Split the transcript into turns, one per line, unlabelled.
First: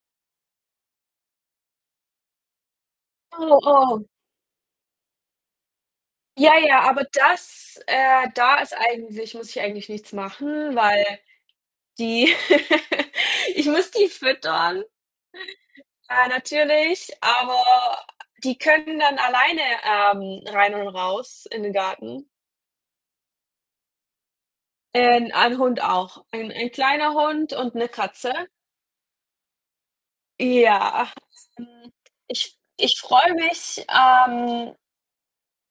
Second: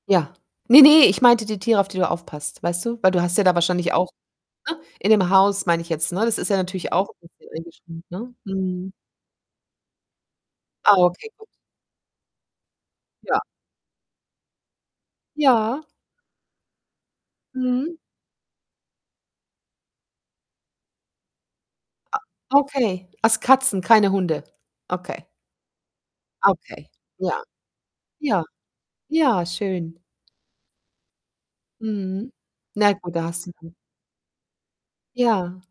Ja. Ne, ne, ich meinte die Tiere, auf die du aufpasst, weißt du? Weil du hast ja da
Oh,
wahrscheinlich
oh.
auch ne, in dem Haus, meine ich jetzt, ne, das ist
Ja,
ja
ja,
natürlich
aber
auch [unintelligible]
das,
eingeschränkt,
äh
ne?
da ist
Mhm.
eigentlich muss ich eigentlich nichts machen,
Ah,
weil
okay, gut.
die
Ja.
ich muss die füttern
Ja.
ja natürlich, aber
Mhm.
die können dann alleine, ähm, rein und raus in den
A
Garten.
okay. Also Katzen, keine Hunde.
Äh,
Okay.
'n ein Hund auch.
Ah,
Ein ein
okay.
kleiner
Ja.
Hund und 'ne Katze.
Ja. Ja, schön.
Ja, hm,
Mhm.
ich
Na
ich
gut, da
freue
hast du dann
mich, ähm
Ja.